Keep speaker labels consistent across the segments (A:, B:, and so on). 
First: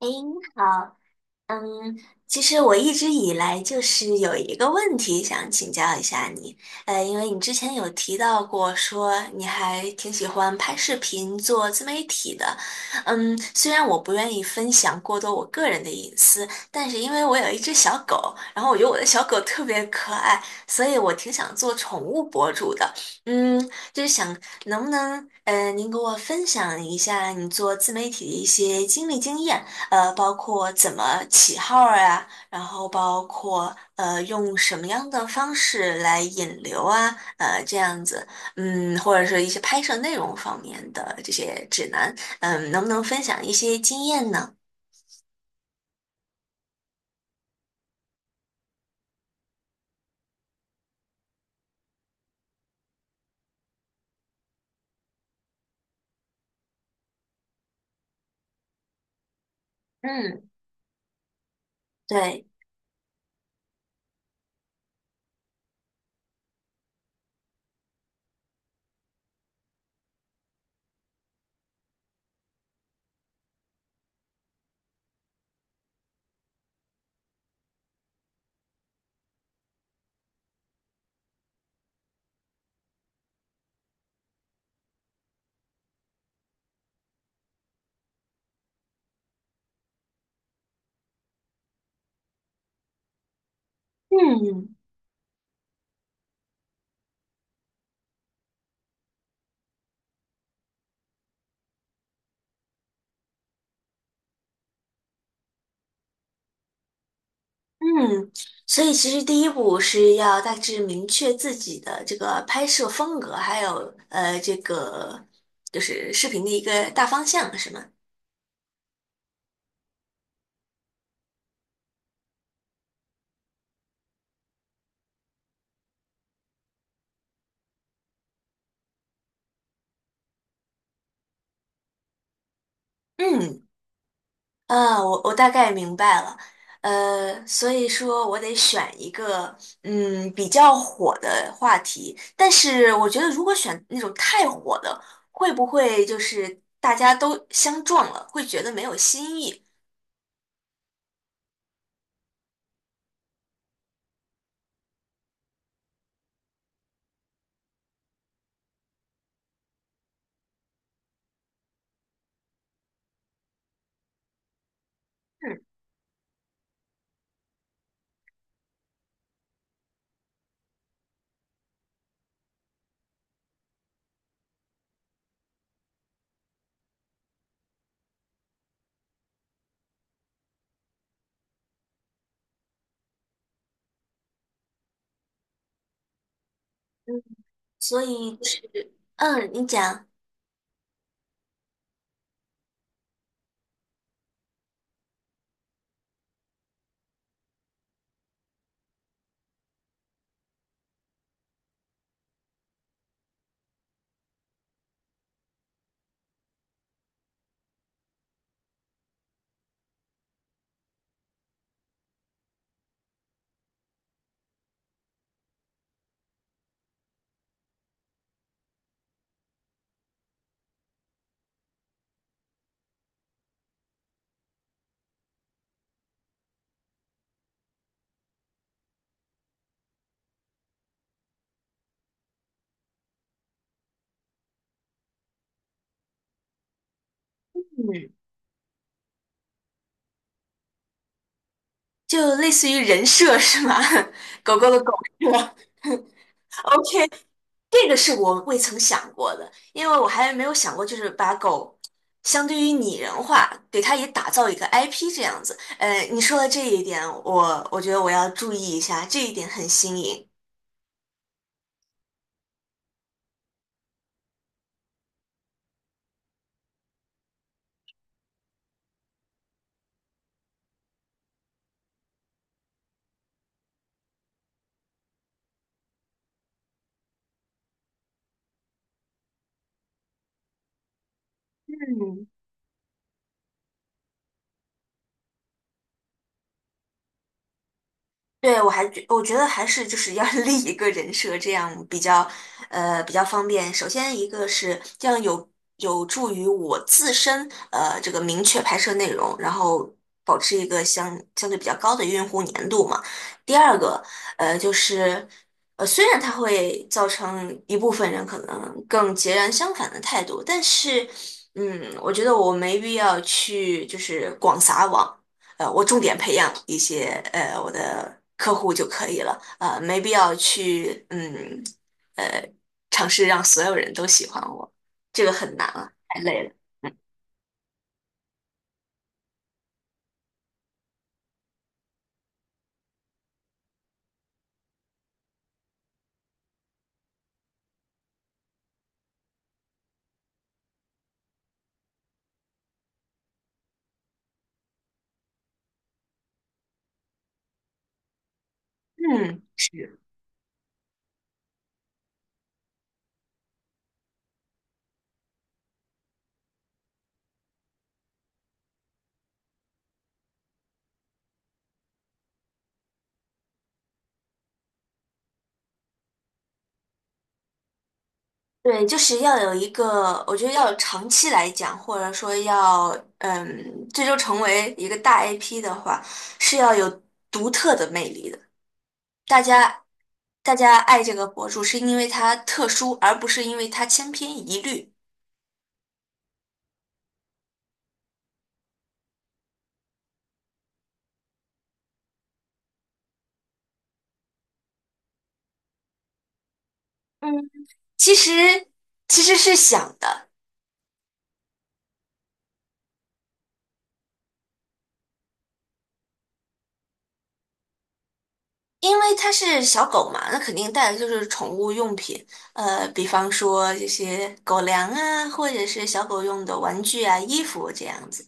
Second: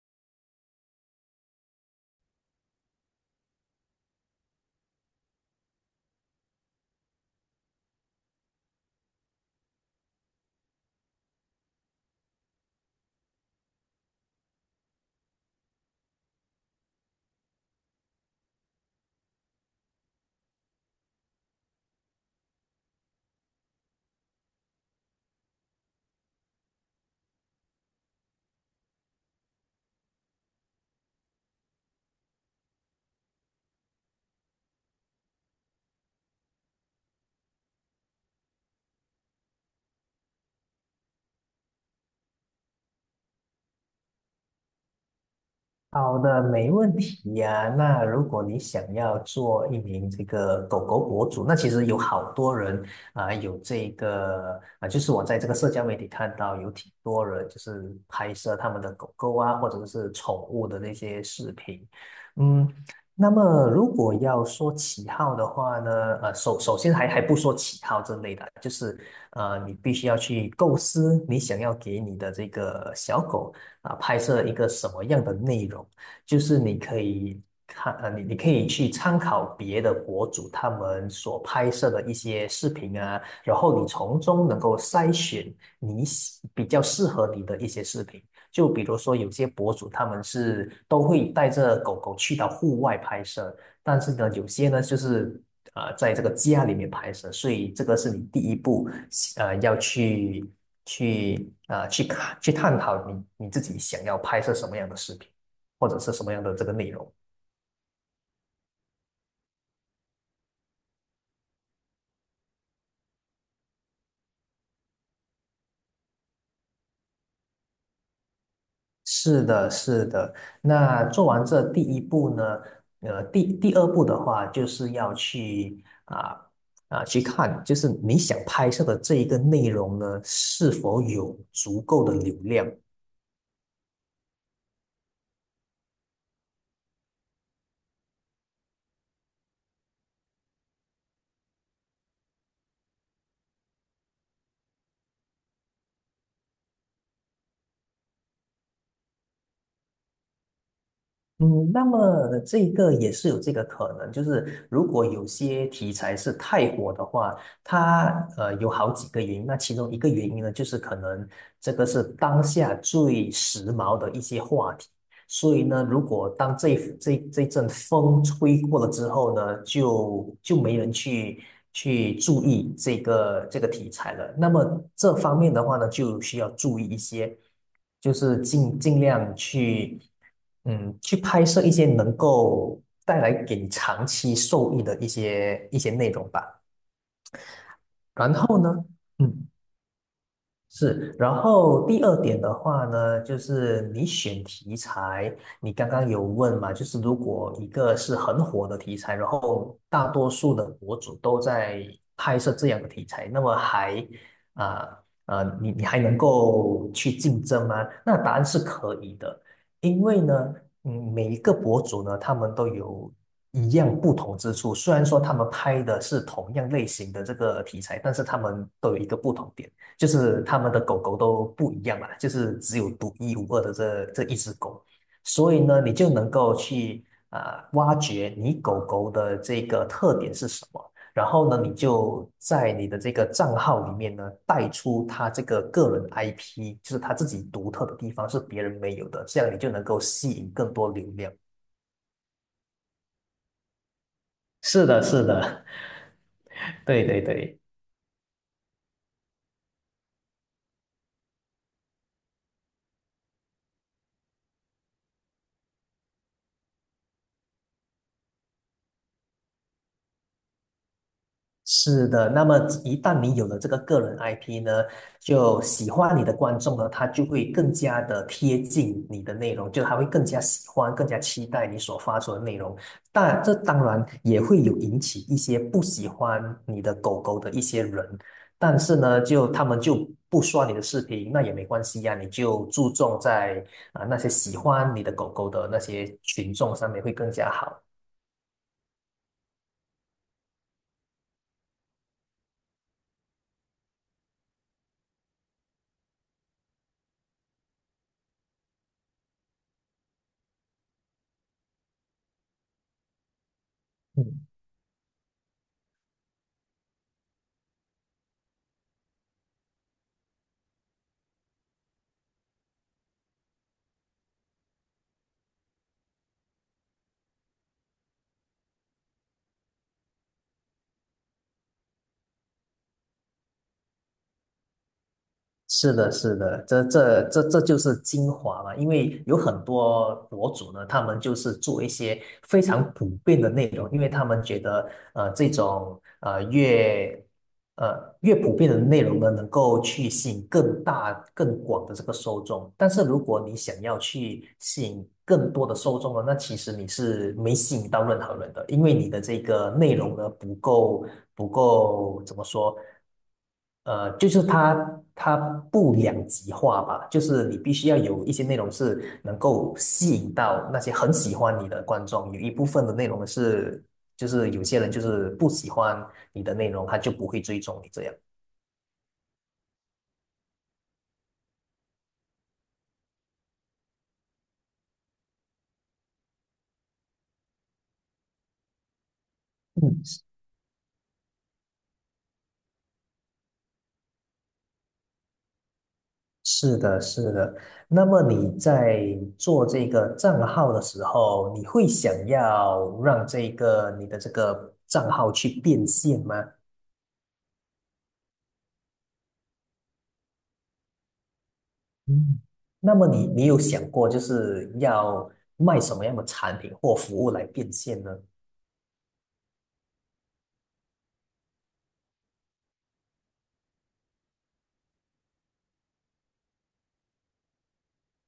A: 您好。嗯，其实我一直以来就是有一个问题想请教一下你，因为你之前有提到过说你还挺喜欢拍视频做自媒体的。虽然我不愿意分享过多我个人的隐私，但是因为我有一只小狗，然后我觉得我的小狗特别可爱，所以我挺想做宠物博主的。嗯，就是想能不能，您给我分享一下你做自媒体的一些经历经验。包括怎么起号儿啊，然后包括用什么样的方式来引流啊，这样子。或者是一些拍摄内容方面的这些指南。能不能分享一些经验呢？
B: 好的，没问题呀、那如果你想要做一名这个狗狗博主，那其实有好多人啊、有这个啊、就是我在这个社交媒体看到有挺多人就是拍摄他们的狗狗啊，或者是宠
A: 嗯，
B: 物的那些视频。
A: 对，
B: 嗯，那么如果要说起号的话呢，首先还不说起号之类的，就是你必须要去构思你想要给你的这个小狗。啊拍摄一个什么样的内容，就是你可以看你可以去参考别的博主他们所拍摄的一些视频啊，然后你从中能够筛选你喜比较适合你的一些视频。就比如说有些博主他们是都会带着狗狗去到户外拍摄，但是呢，有
A: 嗯
B: 些呢就是啊、在这个家里面拍摄，所以这个是你第一步，要去去啊、去看去探讨你自己想要拍摄什么样的视频，或者是什么样的这个内容。
A: 嗯。所以其实第一步是要大致明确自己的这个拍摄风格，还有这个就是视频的一个大方向，是吗？
B: 是的，是的。那做完这第一步呢，第二步的话，就是要去啊啊、去看，就是你想拍摄的这一个内容呢，是否有足够的流量。
A: 嗯。嗯，我大概明白了。所以说我得选一个比较火的话题，但是我觉得如果选那种太火的，会不会就是大家都相撞了，会觉得没有新意？
B: 嗯，那么这个也是有这个可能，就是如果有些题材是太火的话，它有好几个原因。那其中一个原因呢，就是可能这个是当下最时髦的一些话题。所
A: 嗯，
B: 以呢，如果当这一阵风吹过了之后呢，就没人去去注意这个题材了。那么这方面的话呢，就需要注意一些，就是尽量去去拍摄一些能够带来给你长期受益的一些内容吧。
A: 所
B: 然
A: 以就
B: 后
A: 是，
B: 呢，嗯。
A: 嗯，你讲。
B: 是，然后第二点的话呢，就是你选题材，你刚刚有问嘛，就是如果一个是很火的题材，然后大多数的博主都在拍摄这样的题材，那么还啊啊，你还能够去竞争吗？那答案是可以的，因为呢，嗯，每一个博主呢，他们都有。一样不同之处，虽然说他们拍的是同样类型的这个题材，但是他们都有一个不同点。就是他们的狗狗都不一样嘛，就是只有独一无二的这一只狗，所以呢，你就能够去啊、挖掘你狗狗的这个特点是什么，然后呢，你就在你的这个账号里面呢带出它这个个人 IP，就是它自己独特的地
A: 嗯，
B: 方是别人没有的，这样你就能够吸引更多流量。
A: 就类似于人设是吗？狗狗的
B: 是
A: 狗
B: 的，是
A: 设
B: 的，对
A: ，OK，
B: 对对。
A: 这个是我未曾想过的，因为我还没有想过，就是把狗相对于拟人化，给它也打造一个 IP 这样子。你说的这一点，我觉得我要注意一下，这一点很新颖。
B: 是的，那么一旦你有了这个个人 IP 呢，就喜欢你的观众呢，他就会更加的贴近你的内容，就他会更加喜欢、更加期待你所发出的内容。但这当然也会有引起一些不喜欢你的狗狗的一些人，但是呢，就他们就不刷你的视频，那也没关系呀、
A: 嗯。
B: 你就注重在啊、那些喜欢你的狗狗的那些群众上面会更加好。
A: 对，我觉得还是就是要 立一个人设，这样比较比较方便。首先一个是这样有助于我自身这个明确拍摄内容，然后保持一个相对比较高的用户粘度嘛。第二个
B: 嗯。
A: 就是虽然它会造成一部分人可能更截然相反的态度，但是我觉得我没必要去就是广撒网。我重点培养一些我的客户就可以了。没必要去呃尝试让所有人都喜欢我，这个很难啊，
B: 是的，
A: 太
B: 是
A: 累了。
B: 的，这就是精华嘛，因为有很多博主呢，他们就是做一些非常普遍的内容，因为他们觉得，这种越普遍的内容呢，能够去吸引更大、更广的这个受众。但是如果你想要去吸引更多的受众呢，那其实你是没吸引到任何人的，因为你的这
A: 嗯，
B: 个内
A: 是。
B: 容呢不够怎么说？就是它不两极化吧，就是你必须要有一些内容是能够吸引到那些很喜欢你的观众，有一部分的内容是就是有些人就是不喜欢你的内容，他就不会追踪你这样。
A: 对，就是要有一个，我觉得要有长期来讲，或者说要，最终成为一个大 IP 的话，是要有独特的魅力的。大家，
B: 嗯，
A: 大家爱这个博主是因为他特殊，而不是因为他千篇一律。
B: 是的，是的。那么你在做这个账号的时候，你会想要让这个你的这个账号去变现吗？
A: 嗯。其实其实是想的，
B: 嗯那么你有想过就是要卖什么样的产品或服务来变现呢？
A: 因为它是小狗嘛，那肯定带的就是宠物用品，比方说这些狗粮啊，或者是小狗用的玩具啊、衣服这样子。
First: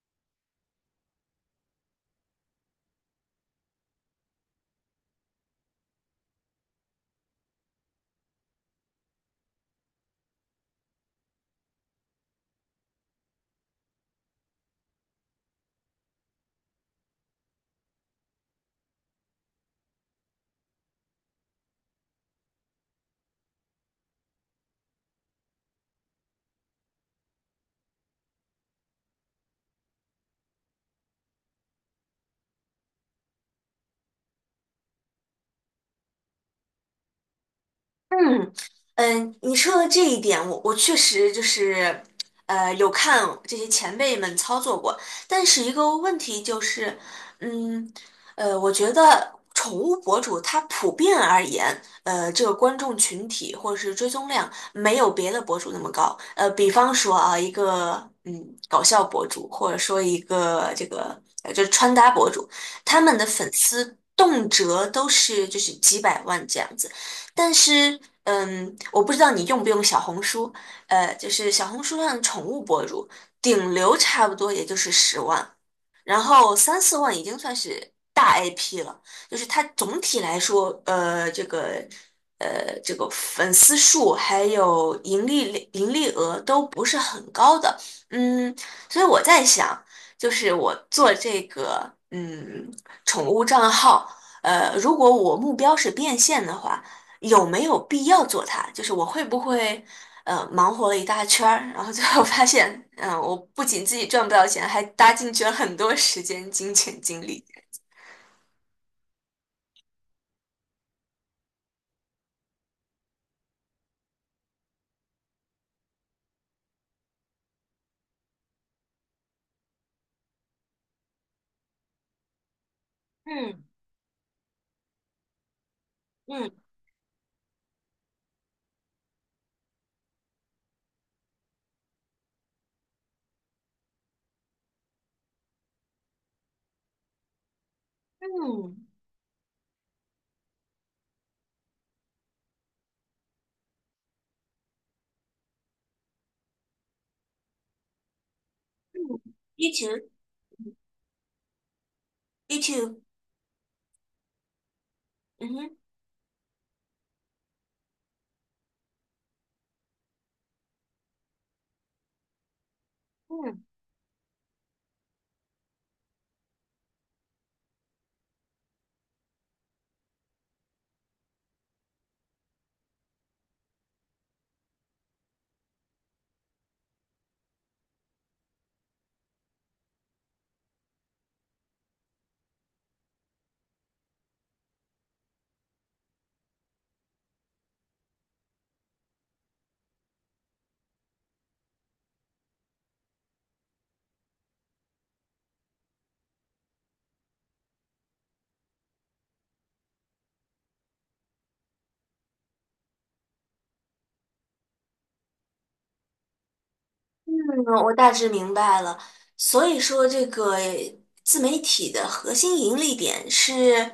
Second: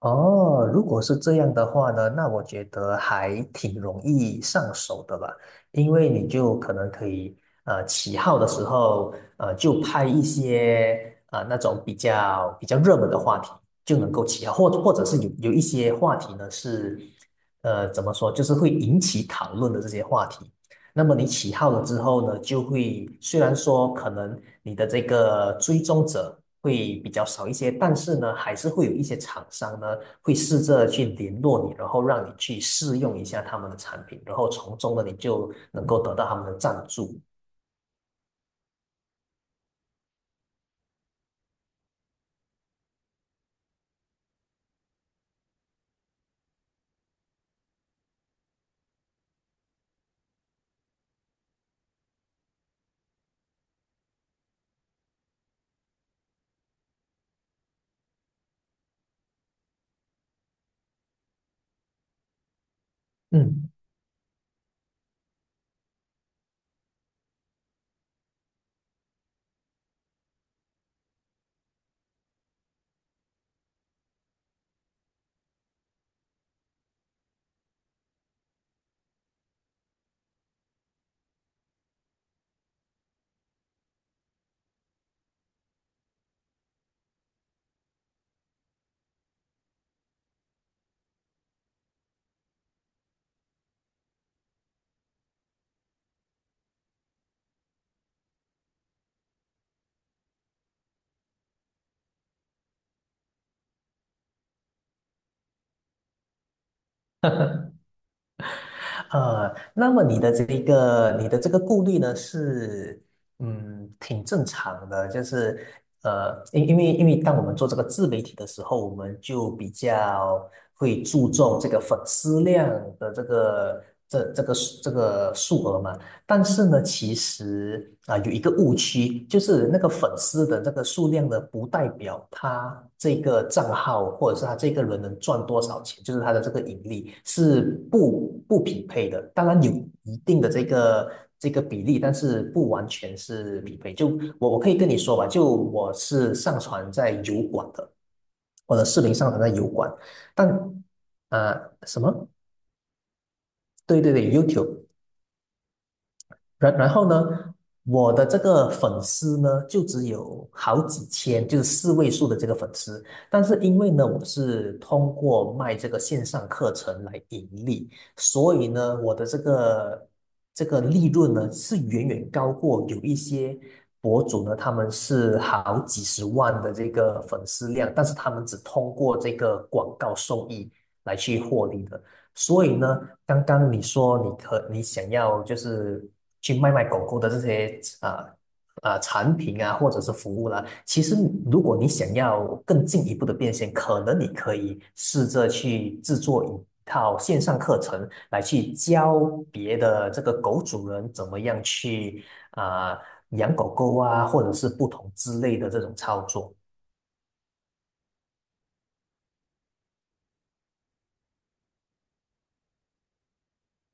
B: 哦，如果是这样的话呢，那我觉得还挺容易上手的吧，因为你就可能可以，起号的时候，就拍一些啊、那种比较热门的话题，就能够起号，或者是有一些话题呢是，怎么说，就是会引起讨论的这些话题，那么你起号了之后呢，就会虽然说可能你的这个追踪者会比较少一些，但是呢，还是会有一些厂商呢会试着去联络你，然后让你去试用一下他们的产品，然后从中呢你就能够得到他们的赞助。
A: 嗯嗯。你说的这一点，我确实就是，有看这些前辈们操作过，但是一个问题就是，嗯，我觉得宠物博主他普遍而言，这个观众群体或者是追踪量没有别的博主那么高。比方说啊，一个搞笑博主，或者说一个这个就是穿搭博主，他们的粉
B: 嗯。
A: 丝动辄都是就是几百万这样子。但是，我不知道你用不用小红书。就是小红书上的宠物博主，顶流差不多也就是10万，然后3、4万已经算是大 IP 了，就是它总体来说，这个这个粉丝数还有盈利额都不是很高的。嗯，所以我在想，就是我做这个宠物账号，如果我目标是变现的话，有没有必要做它？就是我会不会？忙活了一大圈儿，然后最后发现，我不仅自己赚不到钱，还搭进去了很多时间、金钱、精力。
B: 那么你的这一个，你的这个顾虑呢，是嗯，挺正常的，就是因为当我们做这个自媒体的时候，我们就比较会注重这个粉丝量的这
A: 嗯
B: 个这这个这个数额嘛，但
A: 嗯
B: 是呢，其实啊、有一个误区，就是那个粉丝的这个数量呢，不代表他这个账号或者是他这个人能赚多少钱，就是他的这个盈利是不不
A: 嗯
B: 匹配的。当然有一定的这个比例，但是不完全是匹配。就我可以跟你说吧，就我是上传在油管的，我的
A: 嗯
B: 视频
A: o
B: 上传在油
A: u
B: 管，
A: too
B: 但啊什么？
A: me too。
B: 对对对，YouTube。
A: 嗯哼。
B: 然后呢，我的这个粉丝呢，就只有好几千，就是四位数的这个粉丝。但是
A: 嗯
B: 因为呢，我是通过卖这个线上课程来盈利，所以呢，我的这个这个利润呢，是远远高过有一些博主呢，他们是好几十万的这个粉丝量，但是他们只通过这个广告收益来去获利的。所以呢，刚刚你说你想要就是去卖狗狗的这些啊啊、产品啊，或者是服务啦，其实如果你想要更进一步的变现，可能你可以试着去制作一套线上课程，来去教别的这个狗主人怎么样去啊、养狗狗啊，或者是不同之类的这种操作。
A: 嗯，我大致明白了。所以说，这个自媒体的核心盈利点是，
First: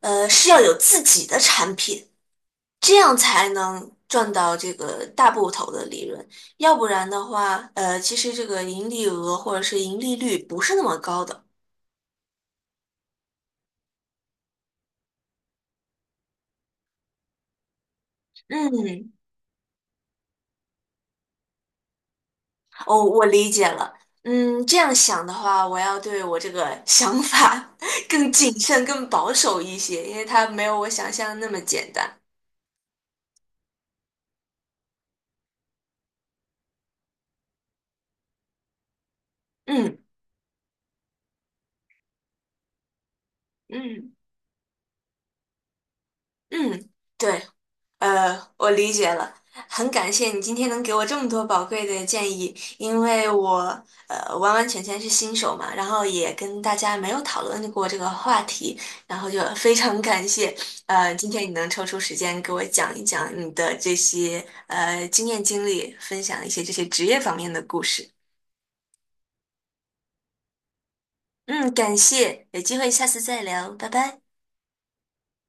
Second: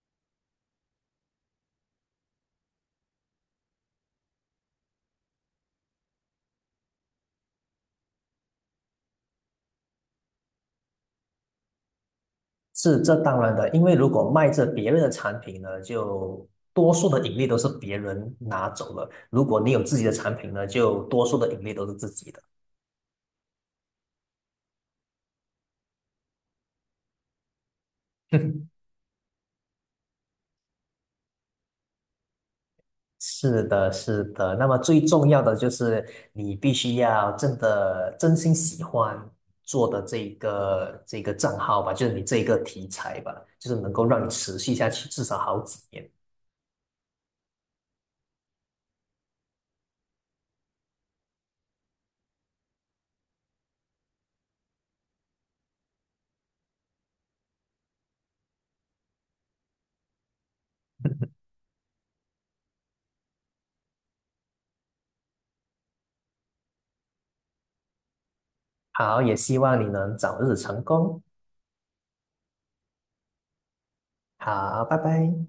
A: 是要有自己的产品。这样才能赚到这个大部头的利润，要不然的话，其实这个盈利额或者是盈利率不是那么高的。
B: 是这当然的，因为如果卖着别人的产品呢，就多数的盈利都是别人拿走了；
A: 嗯，
B: 如果你有自己的产品呢，就多数的盈利都是自己的。
A: 哦，我理解了。这样想的话，我要对我这个想法 更谨 慎、更保守一些，因为它没有我想象的那么简单。
B: 是的，是的。那么最重要的就是你必须要真的真心喜欢做
A: 嗯
B: 的这个账号吧，就是你这个题材吧，就是能够
A: 嗯
B: 让你持续下去至少好几年。
A: 嗯，对。我理解了，很感谢你今天能给我这么多宝贵的建议，因为我完完全全是新手嘛，然后也跟大家没有讨论过这个话题，然后就 非常感谢今天你能抽出时间给我讲一讲你的这些经验经历，分享一些这些职业方面的故事。
B: 好，也希望你能早日成功。
A: 嗯，感谢，有机会下次再聊，拜拜。
B: 好，拜拜。